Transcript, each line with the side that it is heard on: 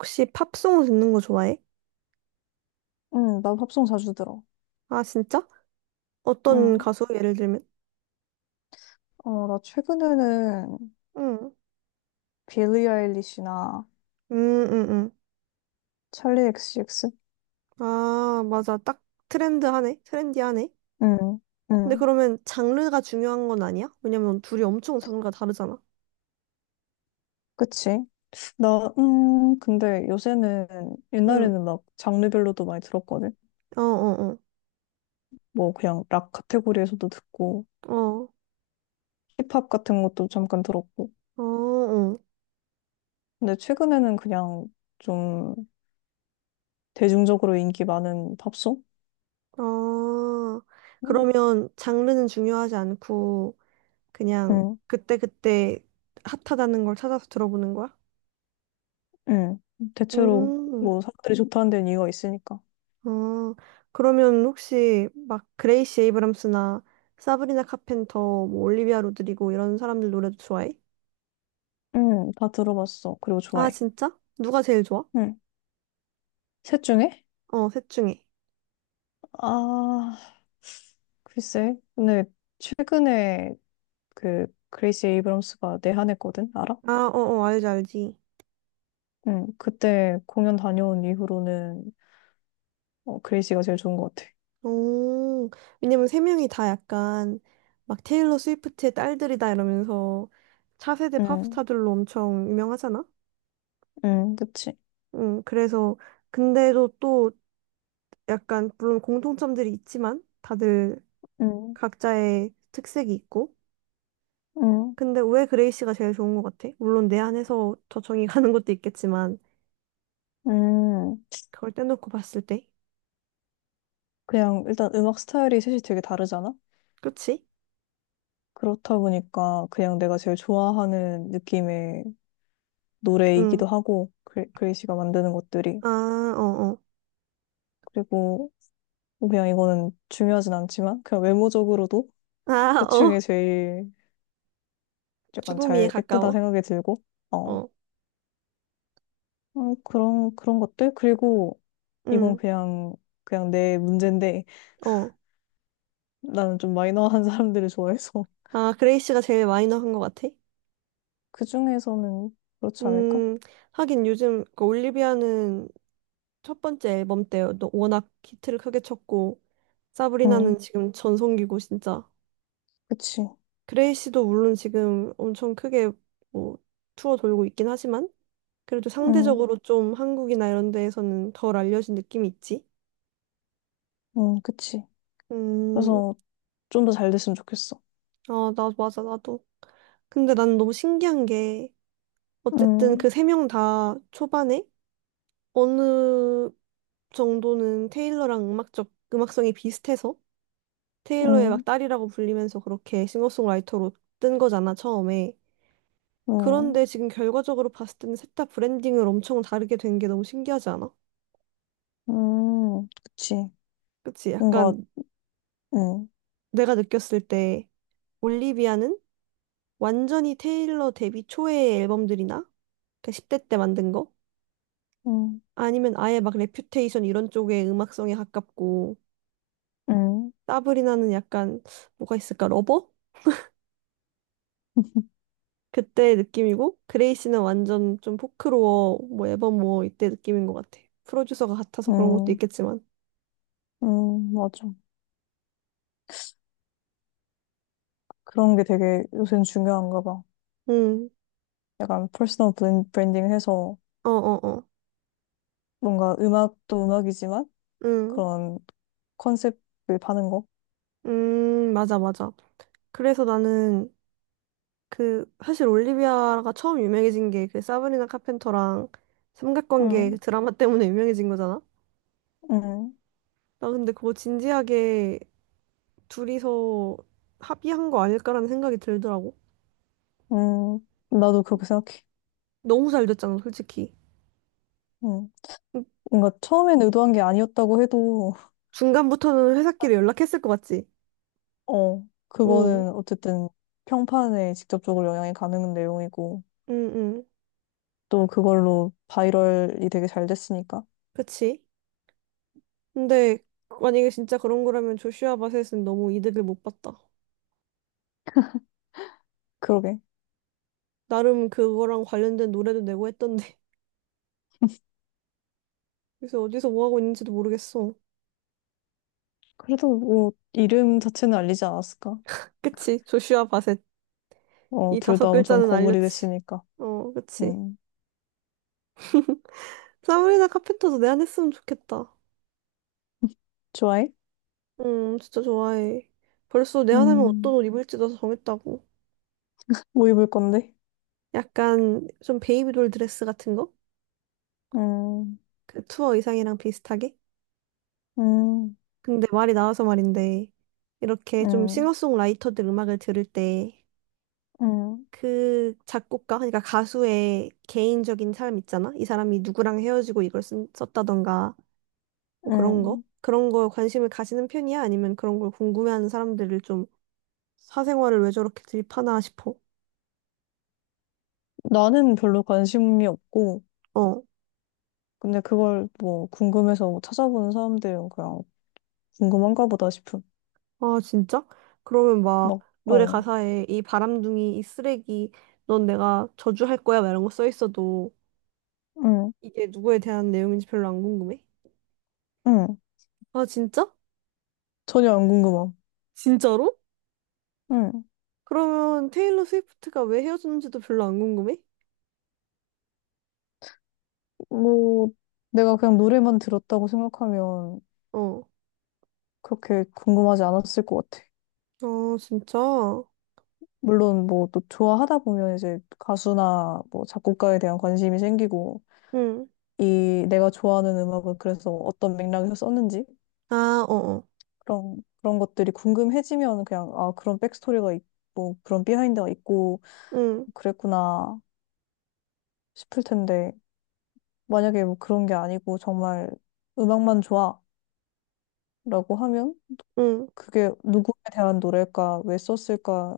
right: 혹시 팝송 듣는 거 좋아해?
left: 응, 난 팝송 자주 들어.
right: 아, 진짜? 어떤
left: 응.
right: 가수? 예를 들면?
left: 나 최근에는
right: 응.
left: 빌리 아일리시나
right: 음, 음, 음.
left: 찰리 엑시엑스.
right: 아, 맞아. 딱 트렌드하네. 트렌디하네.
left: 응,
right: 근데
left: 응.
right: 그러면 장르가 중요한 건 아니야? 왜냐면 둘이 엄청 장르가 다르잖아.
left: 그치? 나, 근데 요새는,
right: 응.
left: 옛날에는 막 장르별로도 많이 들었거든?
right: 어, 어,
left: 뭐, 그냥 락 카테고리에서도 듣고,
right: 어. 어,
left: 힙합 같은 것도 잠깐 들었고.
right: 어, 어.
left: 근데 최근에는 그냥 좀 대중적으로 인기 많은 팝송?
right: 아, 그러면 장르는 중요하지 않고 그냥
left: 응,
right: 그때그때 핫하다는 걸 찾아서 들어보는 거야?
left: 응. 대체로
right: 음.
left: 뭐 사람들이 좋다는 데는 이유가 있으니까.
right: 아, 그러면 혹시 막 그레이시 에이브람스나 사브리나 카펜터, 뭐 올리비아 로드리고 이런 사람들 노래도 좋아해?
left: 응, 다 들어봤어. 그리고
right: 아,
left: 좋아해.
right: 진짜? 누가 제일 좋아?
left: 응. 셋 중에?
right: 어, 셋 중에.
left: 아, 글쎄. 근데 최근에 그 그레이시 에이브럼스가 내한했거든? 알아?
right: 아, 어어, 알지, 알지.
left: 응. 그때 공연 다녀온 이후로는 그레이시가 제일 좋은 것 같아.
right: 오, 왜냐면 세 명이 다 약간 막 테일러 스위프트의 딸들이다 이러면서 차세대
left: 응.
right: 팝스타들로 엄청 유명하잖아?
left: 응, 그치.
right: 응, 그래서 근데도 또 약간 물론 공통점들이 있지만 다들
left: 응.
right: 각자의 특색이 있고
left: 응.
right: 근데 왜 그레이시가 제일 좋은 것 같아? 물론 내 안에서 저정이 가는 것도 있겠지만
left: 응.
right: 그걸 떼놓고 봤을 때,
left: 그냥 일단 음악 스타일이 셋이 되게 다르잖아?
right: 그치?
left: 그렇다 보니까 그냥 내가 제일 좋아하는 느낌의
right: 응.
left: 노래이기도 하고, 그레이시가 만드는 것들이.
right: 아, 어, 어.
left: 그리고 뭐 그냥 이거는 중요하진 않지만 그냥 외모적으로도
right: 아,
left: 대충이
right: 어.
left: 제일 약간
right: 죽음이에
left: 잘 예쁘다
right: 가까워.
left: 생각이 들고, 어
right: 어.
left: 그런 것들. 그리고 이건
right: 응.
left: 그냥 내 문제인데,
right: 어.
left: 나는 좀 마이너한 사람들을 좋아해서.
right: 아, 그레이시가 제일 마이너한 것 같아?
left: 그 중에서는 그렇지 않을까?
right: 음, 하긴 요즘 그 올리비아는 첫 번째 앨범 때 워낙 히트를 크게 쳤고
left: 응,
right: 사브리나는 지금 전성기고 진짜
left: 그치.
right: 그레이시도 물론 지금 엄청 크게 뭐 투어 돌고 있긴 하지만. 그래도
left: 응,
right: 상대적으로 좀 한국이나 이런 데에서는 덜 알려진 느낌이 있지?
left: 응, 그치.
right: 음,
left: 그래서 좀 더 잘 됐으면 좋겠어.
right: 아, 나, 맞아, 나도. 근데 나는 너무 신기한 게,
left: 응,
right: 어쨌든 그 세 명 다 초반에 어느 정도는 테일러랑 음악적, 음악성이 비슷해서
left: 응,
right: 테일러의 막 딸이라고 불리면서 그렇게 싱어송라이터로 뜬 거잖아, 처음에.
left: 응,
right: 그런데 지금 결과적으로 봤을 때는 셋 다 브랜딩을 엄청 다르게 된 게 너무 신기하지 않아?
left: 응, 그치.
right: 그치?
left: 뭔가.
right: 약간
left: 응,
right: 내가 느꼈을 때 올리비아는 완전히 테일러 데뷔 초의 앨범들이나 그 10대 때 만든 거?
left: 응,
right: 아니면 아예 막 레퓨테이션 이런 쪽의 음악성에 가깝고
left: 응.
right: 사브리나는 약간 뭐가 있을까? 러버? 그때 느낌이고 그레이시는 완전 좀 포크로어 뭐 앨범 뭐 이때 느낌인 것 같아. 프로듀서가 같아서 그런 것도
left: 응,
right: 있겠지만.
left: 응, 맞아. 그런 게 되게 요새는 중요한가 봐.
right: 음.
left: 약간 퍼스널 브랜딩 해서,
right: 어 어어.
left: 뭔가 음악도 음악이지만
right: 음.
left: 그런 컨셉을 파는 거.
right: 맞아 맞아. 그래서 나는 그 사실 올리비아가 처음 유명해진 게 그 사브리나 카펜터랑 삼각관계 그
left: 응,
right: 드라마 때문에 유명해진 거잖아.
left: 응,
right: 나 근데 그거 진지하게 둘이서 합의한 거 아닐까라는 생각이 들더라고.
left: 응. 나도 그렇게 생각해.
right: 너무 잘 됐잖아, 솔직히.
left: 응. 뭔가 처음엔 의도한 게 아니었다고 해도.
right: 중간부터는 회사끼리 연락했을 것 같지? 응,
left: 그거는 어쨌든 평판에 직접적으로 영향이 가는 내용이고,
right: 응, 응.
left: 또 그걸로 바이럴이 되게 잘 됐으니까.
right: 그치? 근데 만약에 진짜 그런 거라면 조슈아 바셋은 너무 이득을 못 봤다.
left: 그러게.
right: 나름 그거랑 관련된 노래도 내고 했던데. 그래서 어디서 뭐 하고 있는지도 모르겠어.
left: 그래도 뭐, 이름 자체는 알리지 않았을까?
right: 그치? 조슈아 바셋. 이
left: 둘
right: 다섯
left: 다 엄청
right: 글자는
left: 거물이
right: 알렸지.
left: 됐으니까.
right: 어, 그치.
left: 음.
right: 사브리나 카펜터도 내 안 했으면 좋겠다.
left: 좋아해?
right: 진짜 좋아해. 벌써 내 안 하면 어떤
left: 음,
right: 옷 입을지도 정했다고.
left: 뭐 입을 건데?
right: 약간 좀 베이비돌 드레스 같은 거?
left: 음,
right: 그 투어 의상이랑 비슷하게?
left: 음,
right: 근데 말이 나와서 말인데, 이렇게 좀
left: 음,
right: 싱어송라이터들 음악을 들을 때,
left: 음,
right: 그 작곡가, 그러니까 가수의 개인적인 삶 있잖아? 이 사람이 누구랑 헤어지고 이걸 썼다던가, 뭐 그런 거?
left: 음.
right: 그런 거에 관심을 가지는 편이야? 아니면 그런 걸 궁금해하는 사람들을 좀 사생활을 왜 저렇게 드립하나 싶어?
left: 나는 별로 관심이 없고,
right: 어.
left: 근데 그걸 뭐 궁금해서 뭐 찾아보는 사람들은 그냥 궁금한가 보다 싶음.
right: 아, 진짜? 그러면 막
left: 막,
right: 노래
left: 어,
right: 가사에 이 바람둥이, 이 쓰레기, 넌 내가 저주할 거야? 막 이런 거 써 있어도
left: 응,
right: 이게 누구에 대한 내용인지 별로 안 궁금해?
left: 응.
right: 아, 진짜?
left: 전혀 안 궁금함.
right: 진짜로?
left: 응.
right: 그러면 테일러 스위프트가 왜 헤어졌는지도 별로 안 궁금해?
left: 뭐, 내가 그냥 노래만 들었다고 생각하면
right: 어.
left: 그렇게 궁금하지 않았을 것 같아.
right: 아, 진짜?
left: 물론 뭐 또 좋아하다 보면 이제 가수나 뭐 작곡가에 대한 관심이 생기고,
right: 응.
left: 이 내가 좋아하는 음악을 그래서 어떤 맥락에서 썼는지,
right: 아, 어어.
left: 그런 것들이 궁금해지면 그냥, 아, 그런 백스토리가 있고, 그런 비하인드가 있고,
right: 응,
left: 그랬구나 싶을 텐데, 만약에 뭐 그런 게 아니고, 정말 음악만 좋아, 라고 하면,
right: 응.
left: 그게 누구에 대한 노래일까, 왜 썼을까,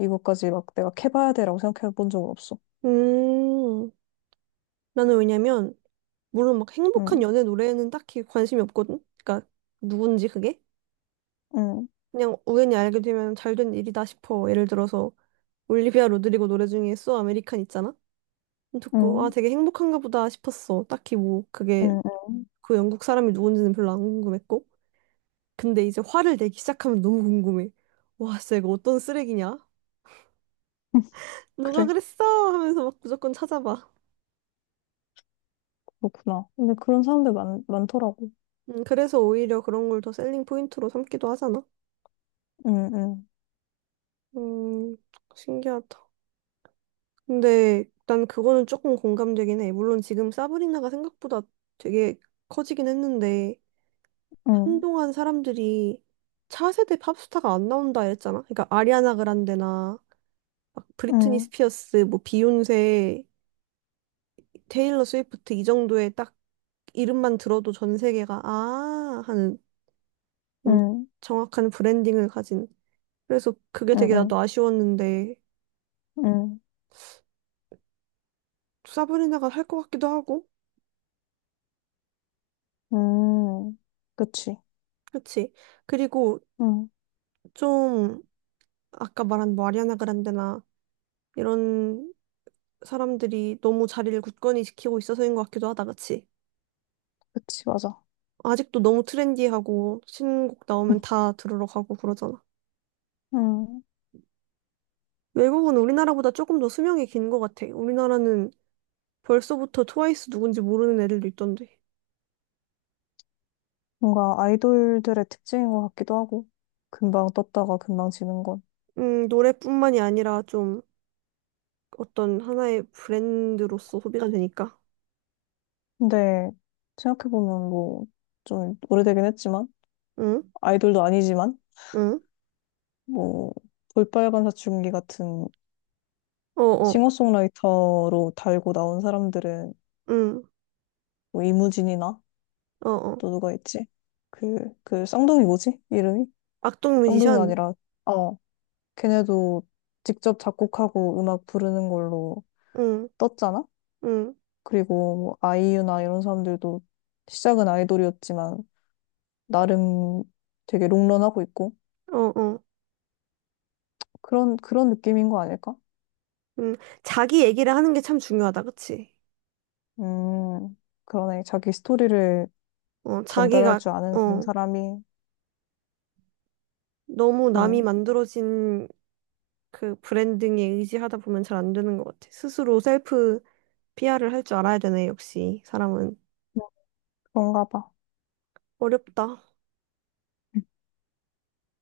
left: 이것까지 막 내가 캐봐야 돼라고 생각해 본 적은 없어.
right: 음. 나는 왜냐면 물론 막 행복한
left: 응,
right: 연애 노래에는 딱히 관심이 없거든? 그러니까 누군지 그게?
left: 응,
right: 그냥 우연히 알게 되면 잘된 일이다 싶어. 예를 들어서 올리비아 로드리고 노래 중에 So American 있잖아? 듣고 아
left: 응,
right: 되게 행복한가 보다 싶었어. 딱히 뭐 그게
left: 응, 응.
right: 그 영국 사람이 누군지는 별로 안 궁금했고. 근데 이제 화를 내기 시작하면 너무 궁금해. 와 진짜 이거 어떤 쓰레기냐?
left: 응.
right: 누가
left: 그래,
right: 그랬어? 하면서 막 무조건 찾아봐.
left: 그렇구나. 근데 그런 사람들 많더라고.
right: 그래서 오히려 그런 걸 더 셀링 포인트로 삼기도 하잖아.
left: 응, 응,
right: 음, 신기하다. 근데 난 그거는 조금 공감되긴 해. 물론 지금 사브리나가 생각보다 되게 커지긴 했는데
left: 응,
right: 한동안 사람들이 차세대 팝스타가 안 나온다 했잖아. 그러니까 아리아나 그란데나 막 브리트니
left: 응,
right: 스피어스, 뭐 비욘세, 테일러 스위프트 이 정도의 딱 이름만 들어도 전 세계가 아 하는 엄-
left: 응,
right: 정확한 브랜딩을 가진. 그래서 그게
left: 응,
right: 되게
left: 응,
right: 나도 아쉬웠는데
left: 응,
right: 사브리나가 할 것 같기도 하고.
left: 응. 그치.
right: 그치? 그리고
left: 응,
right: 좀 아까 말한 뭐 아리아나 그란데나 이런 사람들이 너무 자리를 굳건히 지키고 있어서인 것 같기도 하다, 그치?
left: 그치, 맞아.
right: 아직도 너무 트렌디하고 신곡 나오면 다 들으러 가고 그러잖아.
left: 응.
right: 외국은 우리나라보다 조금 더 수명이 긴 것 같아. 우리나라는 벌써부터 트와이스 누군지 모르는 애들도 있던데.
left: 뭔가 아이돌들의 특징인 것 같기도 하고, 금방 떴다가 금방 지는 건.
right: 노래뿐만이 아니라 좀 어떤 하나의 브랜드로서 소비가 되니까.
left: 근데, 생각해보면 뭐, 좀 오래되긴 했지만,
right: 응?
left: 아이돌도 아니지만,
right: 응?
left: 뭐, 볼빨간 사춘기 같은
right: 어어.
left: 싱어송라이터로 달고 나온 사람들은,
right: 응.
left: 뭐, 이무진이나,
right: 어어.
left: 또 누가 있지? 그, 쌍둥이 뭐지? 이름이?
right: 악동
left: 쌍둥이가
right: 뮤지션?
left: 아니라, 어, 걔네도 직접 작곡하고 음악 부르는 걸로
right: 응.
left: 떴잖아?
right: 응.
left: 그리고 뭐 아이유나 이런 사람들도 시작은 아이돌이었지만 나름 되게 롱런하고 있고,
right: 어어.
left: 그런 느낌인 거 아닐까?
right: 음, 자기 얘기를 하는 게 참 중요하다, 그치?
left: 음, 그러네. 자기 스토리를
right: 어,
left: 전달할
right: 자기가,
left: 줄 아는
right: 어,
left: 사람이.
right: 너무 남이
left: 음,
right: 만들어진 그 브랜딩에 의지하다 보면 잘 안 되는 것 같아. 스스로 셀프 PR을 할 줄 알아야 되네, 역시. 사람은.
left: 뭐 그런가 봐.
right: 어렵다.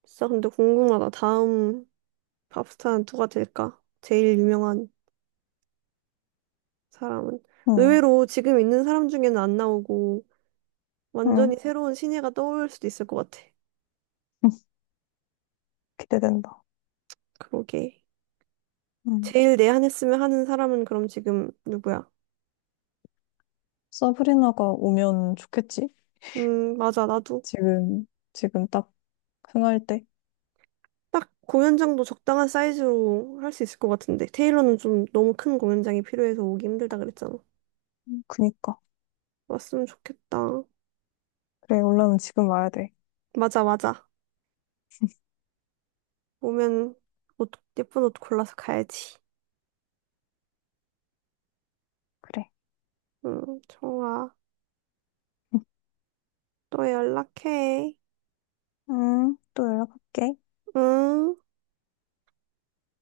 right: 진짜 근데 궁금하다. 다음 팝스타는 누가 될까? 제일 유명한 사람은.
left: 음,
right: 의외로 지금 있는 사람 중에는 안 나오고, 완전히
left: 음.
right: 새로운 신예가 떠올 수도 있을 것 같아.
left: 기대된다.
right: 그러게.
left: 음.
right: 제일 내한했으면 하는 사람은 그럼 지금 누구야?
left: 서브리나가 오면 좋겠지?
right: 맞아. 나도
left: 지금 지금 딱 흥할 때.
right: 딱 공연장도 적당한 사이즈로 할 수 있을 것 같은데. 테일러는 좀 너무 큰 공연장이 필요해서 오기 힘들다 그랬잖아.
left: 그니까.
right: 왔으면 좋겠다.
left: 그래, 올라면 지금 와야 돼.
right: 맞아, 맞아. 오면 옷, 예쁜 옷 골라서 가야지.
left: 그래.
right: 응 좋아.
left: 음,
right: 또 연락해.
left: 또 연락할게.
right: 응.